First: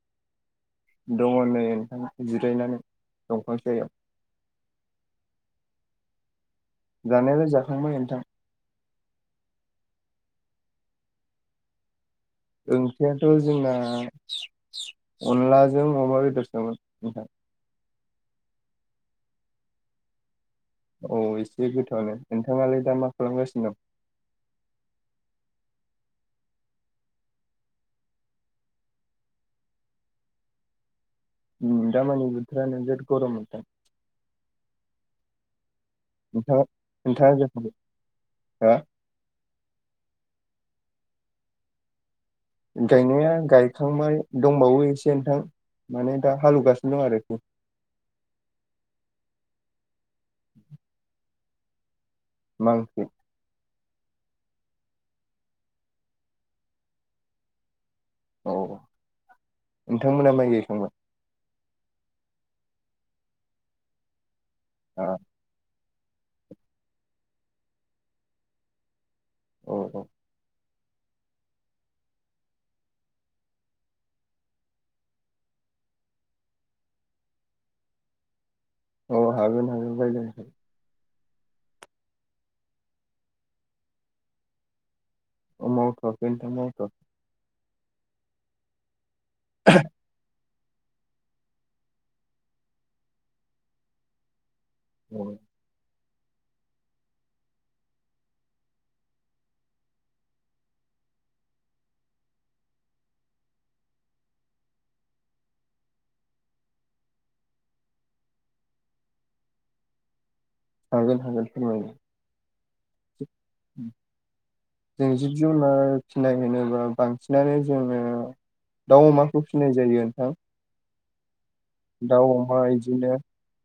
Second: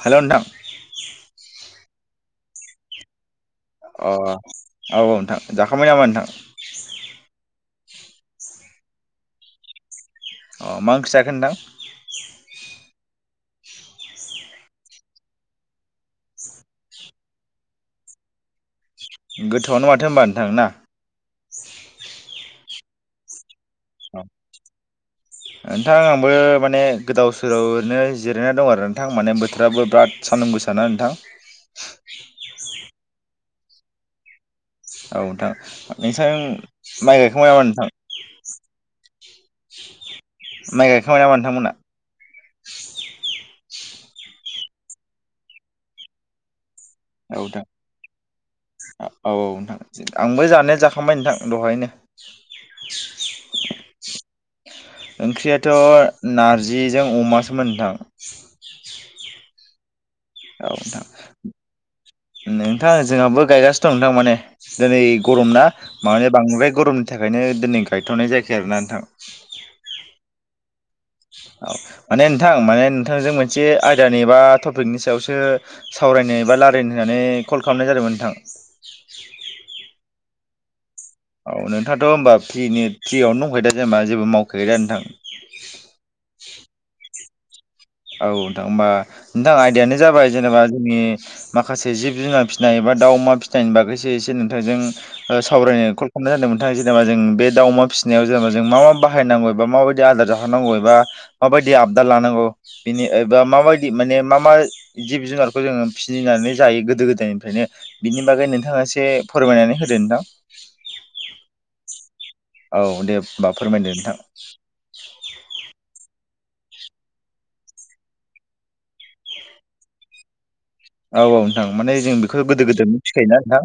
हेल' नोंथां दङ' नै ओंखां जिरायनानै दंफां सायाव अ औ औ नोंथां जाखांबाय नामा नोंथां? जानायाल जाखांबाय नोंथां अ मा ओंख्रि जाखो नोंथां ओंख्रियाथ' जोंना अनलाजों अमा बेदरसोमोन नोंथां गोथोआवनो माथो होनबा नोंथां ना औ एसे गोथावआनो नोंथाङालाय दा मा खालामगासिनो दं? औ नोंथां आंबो माने गोदाव सोरावनो जिरायना दं आरो नोंथां माने बोथोराबो बिराद सानदुं गोसाना नोंथां दामानि बोथोरानो जोद गरम मोनदों औ नोंथां नोंसां नोंथाङा माइ गायखांबाय नामा नोंथां हो माइ गथायखांबाय नामा नोंथांमोना गायनाया गायखांबाय दंबावो एसे नोंथां माने दा हालवगासिनो औथां औ औ नोंथां आंबो जानाया जाखांबाय नोंथां दहायनो मा ओंख्रि ओंख्रियाथ' नारजिजों अमासोमोन नोंथां औ नोंथांमोना लाय औ नोंथां नोंथां जोंहाबो गायगासिनो दं नोंथां माने दिनै आ गरम ना मानि बांद्राय गरमनि थाखायनो दिनै गायथ'नाय जायाखै आरोना नोंथां औ औ औ माने नोंथां माने नोंथांजों मोनसे आयदानि बा टपिकनि सायावसो सावरायनो बा रायल्लायनो होननानै कल खालामनाय जादोंमोन नोंथां अ हागोन हागोन रायलायनोखै औ नोंथाङाथ' होनबा फ्रियावनो दंखायो दा जेनेबा जेबो मावखायाखै दा नोंथां अ मावख'वाखै नोंथां मावथवाखै औ नोंथां होमबा नोंथां आयदायानो जाबाय जेनेबा जोंनि माखासे जिब जुनार फिसिनाय एबा दा अमा फिसिनायनि बागैसो एसे नोंथांजों औ सावरायनो कल खालाम जादोंमोनाङ जेनेबा जों बे दाउ अमा फसिनायाव जेनेबा जों मा मा बायांगौ एबा माबायदि आदार जाहानांगौ एबा माबायदि आबदार लानांगौ बिनि एबा माबायदि माने मा मा जिब जुनारखौ जोङो फिनिनानै जायो गोदो गोदायनिफ्रायनो बिनि बागै नोंथाङा एसे फोरमायनानै होदो नोंथां हागोन हागोन फोरमायोन औ दे होमबा फोरमायदो नोंथां जों जिब जुनार फिनाय होनोबा बांसिनानो जोङो दाउ अमाखौ फिसिनाय जायो नोंथां औ औ नोंथां माने जों दाउ बेखौ अमा गोदो गोदायनो बिदिनो फिखायोना नोंथां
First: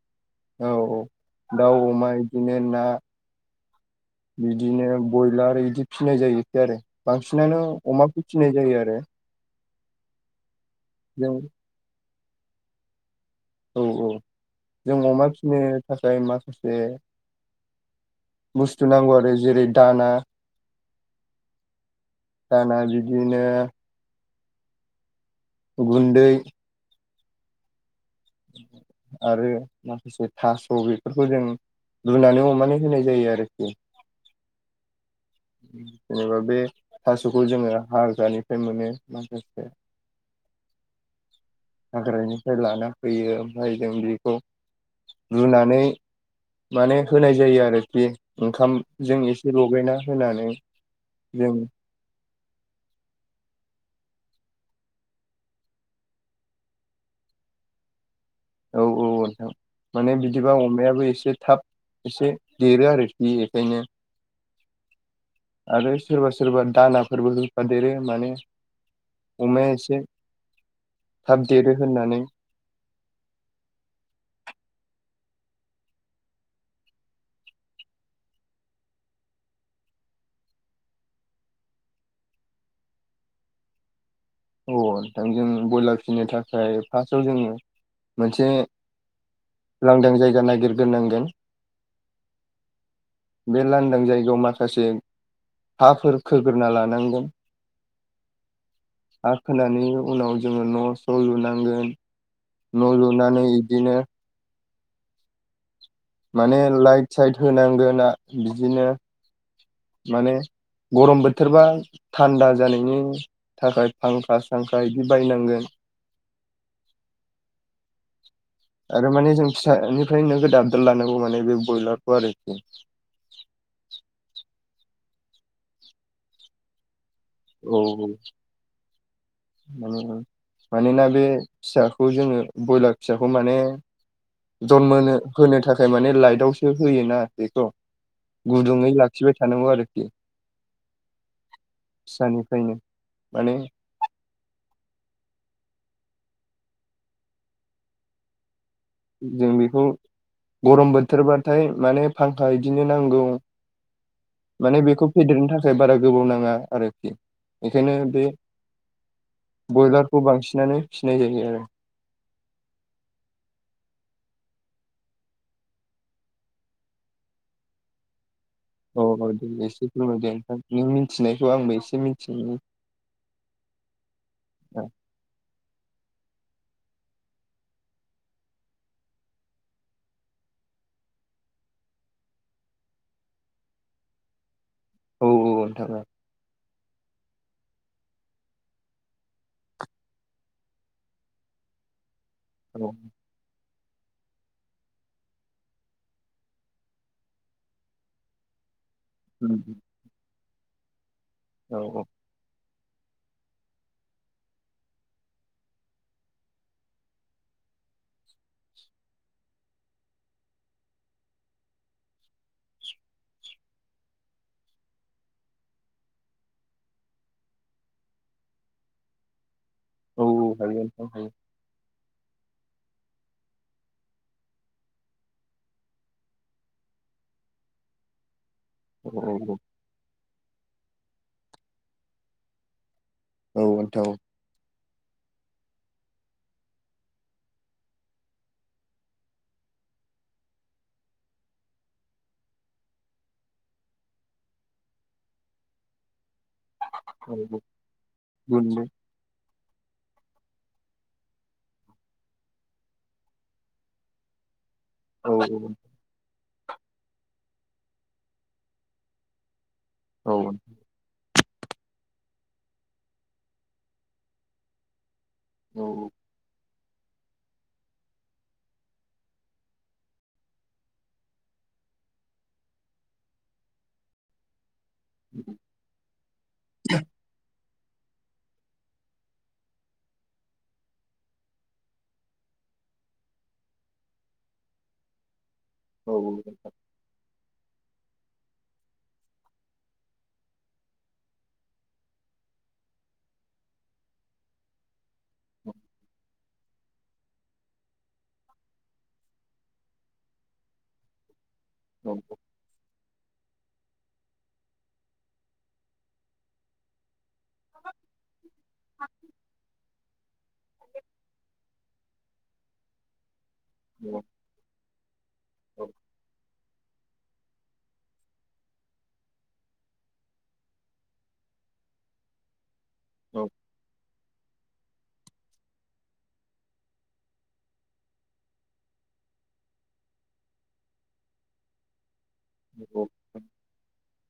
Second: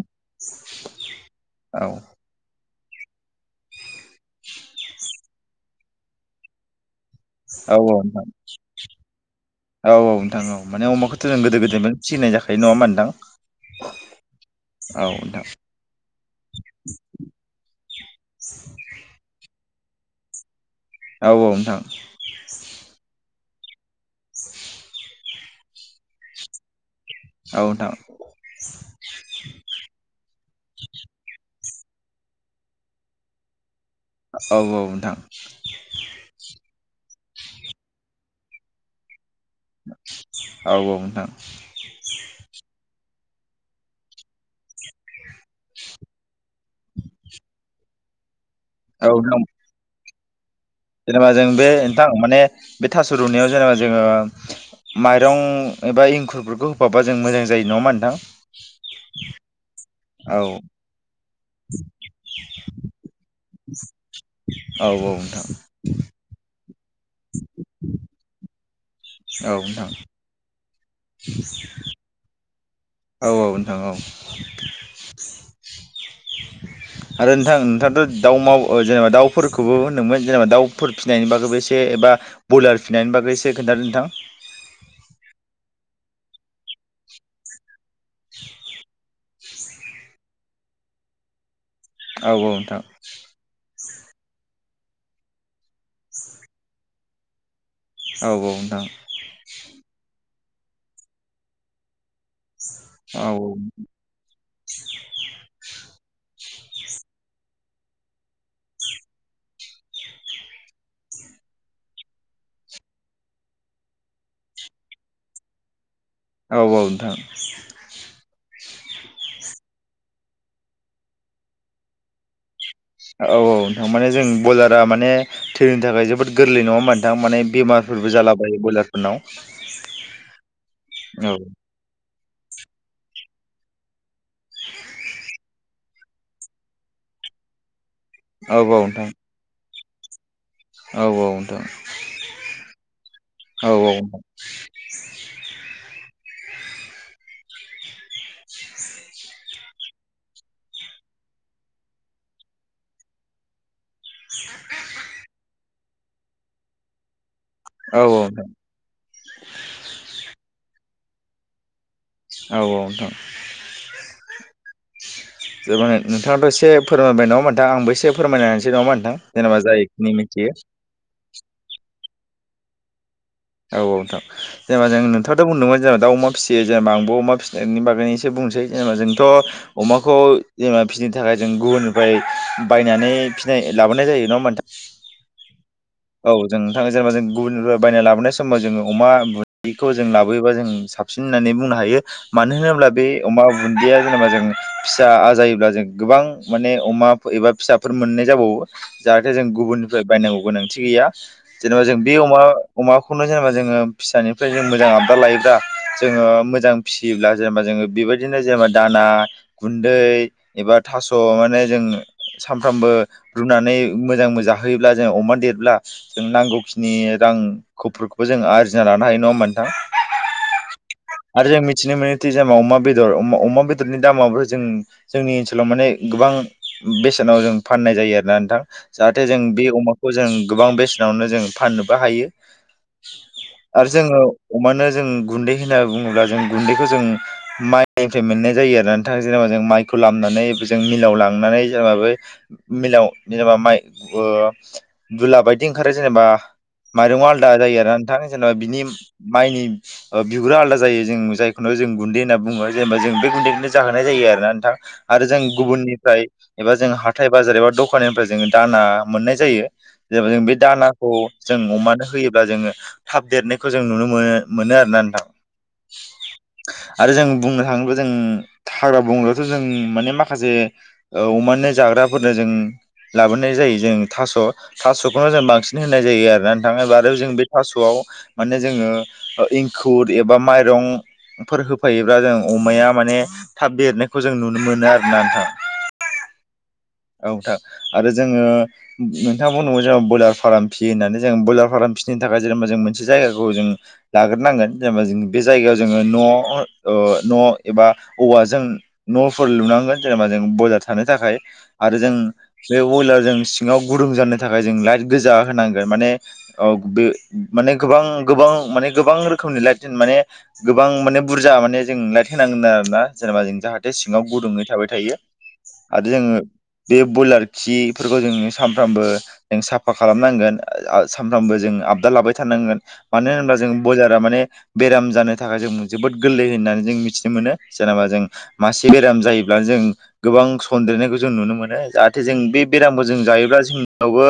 औ औ दाउ औ औ अमा बिदिनो ना बिदिनो बयलार बिदि फिनाय जायोखो आरो बांसिनानो औ नोंथां अमाखौ फिनाय जायो आरो औ औ नोंथां औ माने अमाखौथ' जों गोदो गोदाय सिसिनाय जाखायो नङा होमा नोंथां औ औ जों औ अमा नोंथां फिसिनो थाखाय माखासे बुस्थु नांगौ आरो जेरै दाना औ औ नोंथां दाना बिदिनो [unintelligible] गुन्दै औथां आरो माखासे थास' बेफोरखौ जों रुनानै अमनानै होनाय जायो आरोखि औ औ नोंथां जेनेबा बे थास'खौ जोङो हार्रानिफ्राय मोनो माखासे औ औाव नथां हाग्रानिफ्राय लाना फैयो ओमफ्राय जों बेखौ रुनानै माने होनाय जायो आरोखि औ ओंखामजों नोंथां एसे लगायना होनानै जेनेबा जों बे नोंथां माने बे थास' रुनायाव जेनेबा जोङो माइरं एबा एंखुरफोरखौ होफाबा जों मोजां जायो नङामा नोंथां औ औ नोंथां माने औ बिदिबा अमायाबो एसे थाब एसे देरो आरोखि बेखायनो औ नोंथां आरो सोरबा - सोरबा दानाफोरबो होफादेरो मानो औ नोंथां। थाब देरो होननानै औ - औ नोंथां औ। [unintelligible] आरो नोंथां नोंथाङाथ' दाउ माव जेनेबा दाउफोरखौबो होनदोंमोन जेनेबा दाउफोर फिसिनायनि बागैबो एसे एबा ब्यलार फिसानायनि बागै इसे खोन्थादो नोंथां। अ नोंथां जों ब्रयलार फिसिनो थाखाय फार्स्टआव जोङो मोनसे लांदां जायगा नागिरग्रोनांगोन। औ - औ नोंथां। बे लांदां जायगायाव माखासे हाफोर खोग्रोना लानांगोन। औ - औ नोंथां। हा खोनानै उनाव जोङो न' स' लुनांगोन। न' औ लुनानै इदिनो माने लाइट साइट होनांगो ना बिदिनो माने गरम बोथोरबा थान्दा जानायनि थाखाय फांखा सांखा इदि बायनांगोन। औ - औ नोंथां। आरो माने जों फिसानिफ्राय नोगोद आबदार लानांगौ माने बे बयलारखौ आरोखि। औ - औ नोंथां माने जों बयलारा माने थैनि थाखाय जोबोद गोरलै नङामोन नोंथां माने औ - औ बेमारफोरबो ओम जालाबायो बयलारफोरनाव - ओम मानोना बे फिसाखौ जोङो बयलार फिसाखौ माने जनमोनो होनो थाखाय माने लाइटआवसो होयोना बेखौ औ औ गुदुङै नोंथां लाखिबाय थानांगौ आरोखि औ औ नोंथां फिसानिफ्रायनो माने औ - औ। जों बेखौ गरम बोथोरबाथाय माने फांखा इदिनो नांगौ। माने बेखौ फेदेरनो थाखाय बारा गोबाव नाङा आरोखि बेखायनो औ बे नोंथां बयलारखौ बांसिनानो फिनाय जायो आरो। औ - औ नोंथां। जोबाय नोंथाङाथ' एसे फोरमायबाय नङा नोंथां आंबो इसे फोरमायनाहोनोसै नङा औ नोंथां औ दे जेनेबा एसे जायखिनि फोरमायदो नोंथां मिथियो। नों मिथिनायखौ आंबो इसे मिनथियो। औ -औ नोंथां। औ जेनेब जों नोंथाङाथ' बुंदोंमोन जेनेबा दाव, अमा फिसियो जेनेब आंबो अमा फिसिनायनि बागैनो इसे बुंसै जेनेबा जोंथ' अमाखौ जेनेबा फिसिनो थाखाय जों गुबुननिफ्राय बायनानै फिसिनाय लाबोनाय जायो नङा होमबा नोंथां। औ - औ नोंथाङा ओ। औ जों नोंथां जेनेबा जों गुबुननिफ्राय बायना लाबोनाय समाव जोङो अमा बुन्दिखौ जों लाबोयोबा जों साफ सिन होननानै बुंनो हायो। मानो औ होनोब्ला बे अमा बुन्दैया जेनेबा जों फिसा आजायोब्ला जों गोबां माने अमा एबा फिसाफोर मोननाय जाबावो। जाहाथे जों गुबुननिफ्राय बायनांगौ गोनांथि गैया। जेनेबा जों बे अमा अमाखौनो जेनेबा जोङो फिसानिफ्राय जों मोजां आबदार लायोब्ला जोङो मोजां फिसियोब्ला जेनेबा जोङो बेबायदिनो जेनेबा दाना गुन्दै एबा थास' माने जों सानफ्रामबो रुनानै मोजां मोजां जाहोयोब्ला जों अमा देर ब्ला जों नांगौखिनि रां खौफोरखौबो जों आरजिना लानो हायो नङा होमबा नोंथां। औ - औ हायो नोंथां हायो। आरो जों मिथिनो मोनो दि जे मा अमा बेदर अमा बेदरनि दामाबो जों जोंनि ओनसोलाव माने गोबां बेसेनाव जों फाननाय जायो आरोना नोंथां। औ जाहाथे जों बे अमाखौ जों गोबां बेसेनावनो जों फाननोबो हायो। औ आरो नोंथां औ जोङो अमानो जों गुन्दै होनना बुङोब्ला जों गुन्दैखौ जों माइनिफ्राय मोननाय जायो आरोना नोंथां जेनेबा जों माइखौ लामनानै जों मिलाव लांनानै जेनेबा बे मिलाव जेनेबा माइ ओ दुला बायदि ओंखारो जेनेबा माइरंआव औ आलदा औ जायो आरो नोंथां जेनेबा बिनि गुनदै माइनि ओ बिगुरा आलादा जायो जों जायखौनो जों गुन्दै होनना बुङो जेनेबा जों बे गुन्दैखौनो जाहोनाय जायो आरो ना नोंथां। आरो औ औ जों गुबुननिफ्राय एबा जों हाथाय बाजार एबा दखाननिफ्राय जोङो दाना मोननाय जायो। जे औ जों बे दाना खौ जों अमानो होयोब्ला जोङो थाब देरनायखौ जों नुनो मोन मोनो आरोना नोंथां। औ औ। आरो जों बुंनो थाङोब्ला जों हाग्रा बंग्रायावथ' जों माने माखासे औ अमानो जाग्राफोरनो जों लाबोनाय जायो जों थास' थास'खौनो जों बांसिन होनाय जायो आरो नोंथां जेनबा आरो जों बे थास'आव माने ओ जोङो एंखुर एबा माइरं फोर होफायोब्ला जों अमाया माने थाब देरनायखौ जों नुनो मोनो आरोना नोंथां। औ औ। औ नोंथां आरो जोङो नोंथांङा बुंदोंमोन जेनेबा ब्रयलार फार्म फि होननानै जों ब्रयलार फार्म फिसिनो थाखाय जेनेबा जों मोनसे जायगाखौ जों लाग्रोनांगोन जेनेबा जों बे जायगायाव जोङो न' ओ न' एबा औवाजों न'फोर लुनांगोन जेनेबा जों ब्रयलारथानो थाखाय आरो जों औ बे बयलार जों सिङाव गुदुं जानो थाखाय जों लाइट गोजा होनांगोन माने अगो माने गोबां गोबां माने गोबां रोखोमनि लाइट दिनमाने गोबां माने बुरजा माने जों लाइट होनांगोन आरो ना जेनेबा जों जाहा थे सिङाव गुदुंङै थाबाय थायो औ आरो जोङो बे ब्रयलार खिफोरखौ जोङो सानफ्रामबो जों साफा खालामनांगोन सानफ्रामबो जों आबदा लाबाय थानांगोन मानो औ होनोबब्ला जों ब्रयलार आ माने बेराम जानो थाखाय जों जोबोद गोरलै होननानै जों मिथिनो मोनो जेनेबा जों मासे बेराम जायोब्ला जों गोबां सन्देरनायखौ जों नुनो मोनो जाहाथे जों बे बेरामखौ औ जों जायोब्ला जोंनियावबो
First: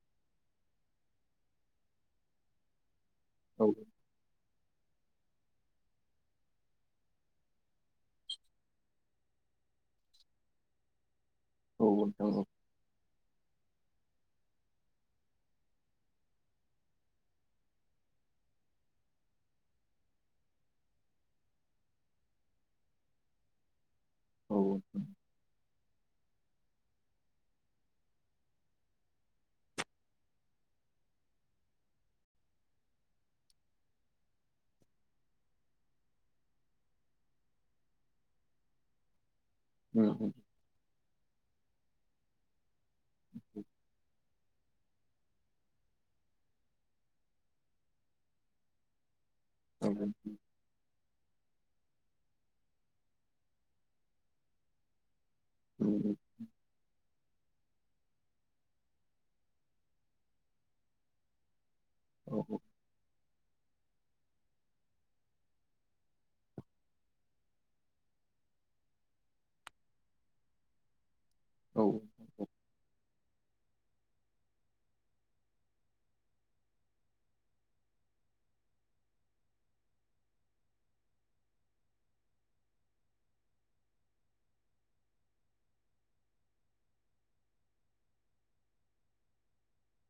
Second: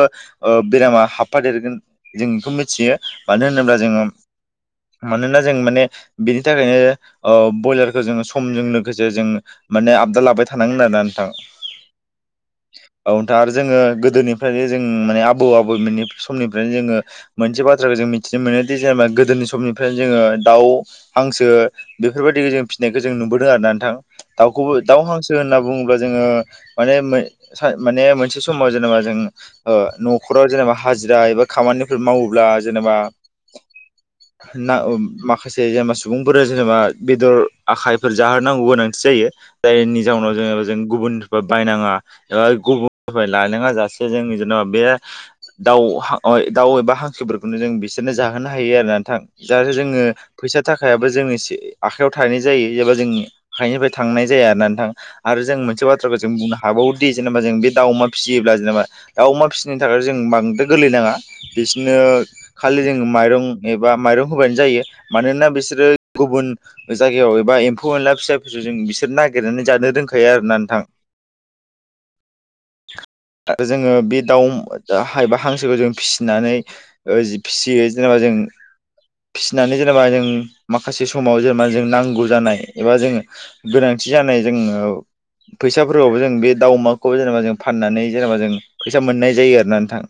ओ बेरामा हाबफादेरगोन जों बेखौ मिथियो। मानो होनोब्ला जोङो मानोना जों माने बेनि थाखायनो ओ ब्रयलारखौ जोङो समजों लोगोसे जों माने आबदे लाबाय थानांगोन आरोना नोंथां। औ नोंथां औ। औ नोंथां आरो जोङो गोदोनिफ्रायनो जों माने आबौ आबौमोननि समनिफ्रायनो जोङो मोनसे बाथ्राखौ जों मिथिनो मोनोदि जेनेबा गोदोनि समनिफ्रायनो जोङो दाउ हांसो बेफोरबायदिखौ जों फिसिनायखौ जों नुबोदों आर नोंथां औ दाउखौबो दाउ हांसो होनना बुङोब्ला जोङो माने माने मोनसे समाव जेनेबा जों ओ न'खराव जेनेबा हाजिरा एबा खामानिफोर मावोब्ला जेनेबा [inaudible] ना माखासे जेनेबा सुबुंफोरा जेनेबा बेदर आखाइफोर जाहोनोनांगौ गोनांथि जायो। औ जायनि जाउनाव जोङो जों गुबुननिफ्राय बायनाङा एबा गुबुननिफ्राय लायनाङा जासे जों जेन'बा बे दाउ हा अ दाउ एबा हांखोफोरखौनो जों बिसोरनो जाहोनो हायो आरो नोंथां। जाहाथे जोङो फैसा थाखायाबो जोंनि एसे आखाइयाव थाहैनाय जायो एबा जोंनि आखाइनिफ्राय थांनाय जाया आरो नोंथां। आरो जों मोनसे बाथ्राखौ जों बुंनो हाबावोदि जेनेबा जों बे दाव अमा फिसियोब्ला जेनेबा दाउ अमा फिसिनो थाखाय जों बांद्राय गोरलैनाङा बिसोरनो दा औ औ खालि जोङो माइरं एबा माइरं होबानो जायो मानोना बिसोरो गुबुन जायगायाव एबा एम्फौ एनला फिसा फिसौ जों बिसोर नागिरनानै जानो रोंखायो आरो ना नोंथां। औ। औ जोङो बे दाउ हाय बा हांसोखौ जों फिसिनानै ओ जि फिसियो जेनेबा जों फिसिनानै जेनेबा जों माखासे समाव जेनेबा जों नांगौ जानाय एबा जोङो गोनांथि जानाय जोङो फैसाफोरावबो जों बे दाउमाखौ जेनेबा जों फाननानै जेनेबा जों फै मोननाय जायो आरोोना नोंथां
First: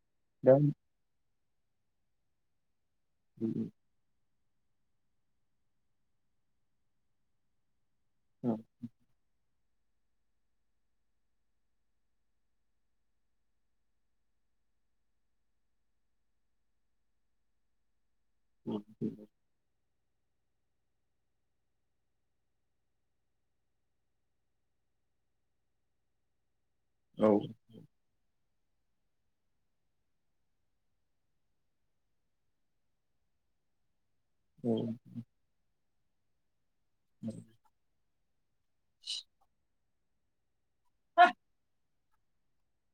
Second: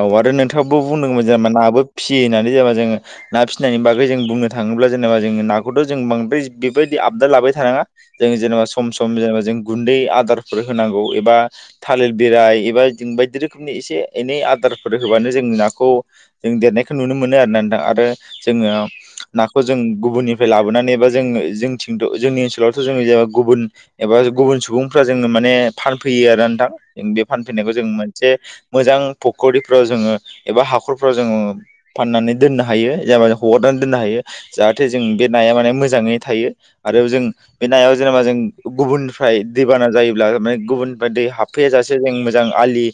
औ आरो दा नोंथाङा बुंदोंमोन जेनेबा नाबो फियो होननानै जेनबा जोङ ना फिसिनानै बे जों बुंनो थाङोब्ला जेनेबा जों नाखौथ' जों बांद्राय बेबायदि आबदा लाबाय थानाङा जों जेनेबा सम सम जेनेबा जों गुन्दै आदारफोर होनांगौ एबा थालिर बिरराय एबा जों बायदि रोखोमनि एसे एनै आदारफोर होबानो जों नाखौ जों देरनायखौ नुनो मोनो आरो ना नोंथां आरो जोङो ना खौ जों गुबुननिफ्राय लाबोनानै बा जों जोंनि ओनसोलावथ' जोङो गुबुन एबा गुबुन सुबुंफ्रा जोंङो माने फानफैयो आरो नोंथां जों बे फानफैनायखौ जों मोनसे मोजां फुख्रिफ्राव जोङो एबा हाखरफ्राव जोङो फाननानै दोननो हायो जेना हगारनानै दोननो हायो जाहाथे जों बे नाया माने मोजाङै थायो आरो जों बे नायाव जेनेबा जों गुबुननिफ्राय दैबाना जायोब्ला माने गुबुननिफ्राय दै हाबफैया जासे मोजां आलि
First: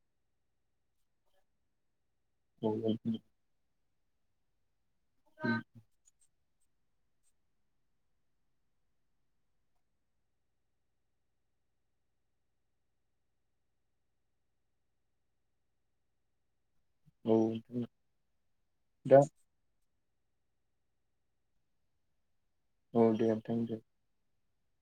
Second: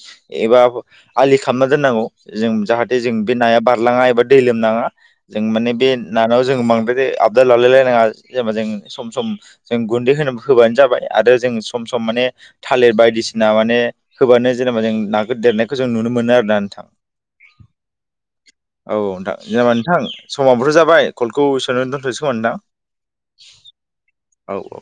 खालामना दोननांगौ जों जाहाथे जों बे नाया बार बारलांङा दै लोमनाङा जों माने बे नानाव बांद्राय दा लालायलायनाङा जेनबा जों सम सम जों गुन्दै होबानो जाबाय आरो जों सम सम माने थालिर बायदिसिना माने होबानो जेनेबा जों नागिर देरनायखौ जों नुनो मोनो आरोना नोंथां औ दा जेनाबा नोंथां समाव बोथ' जाबाय कलखौ सोननो दोनथ'सै खोमा नोंथां औ दे थेंक इउ औ औ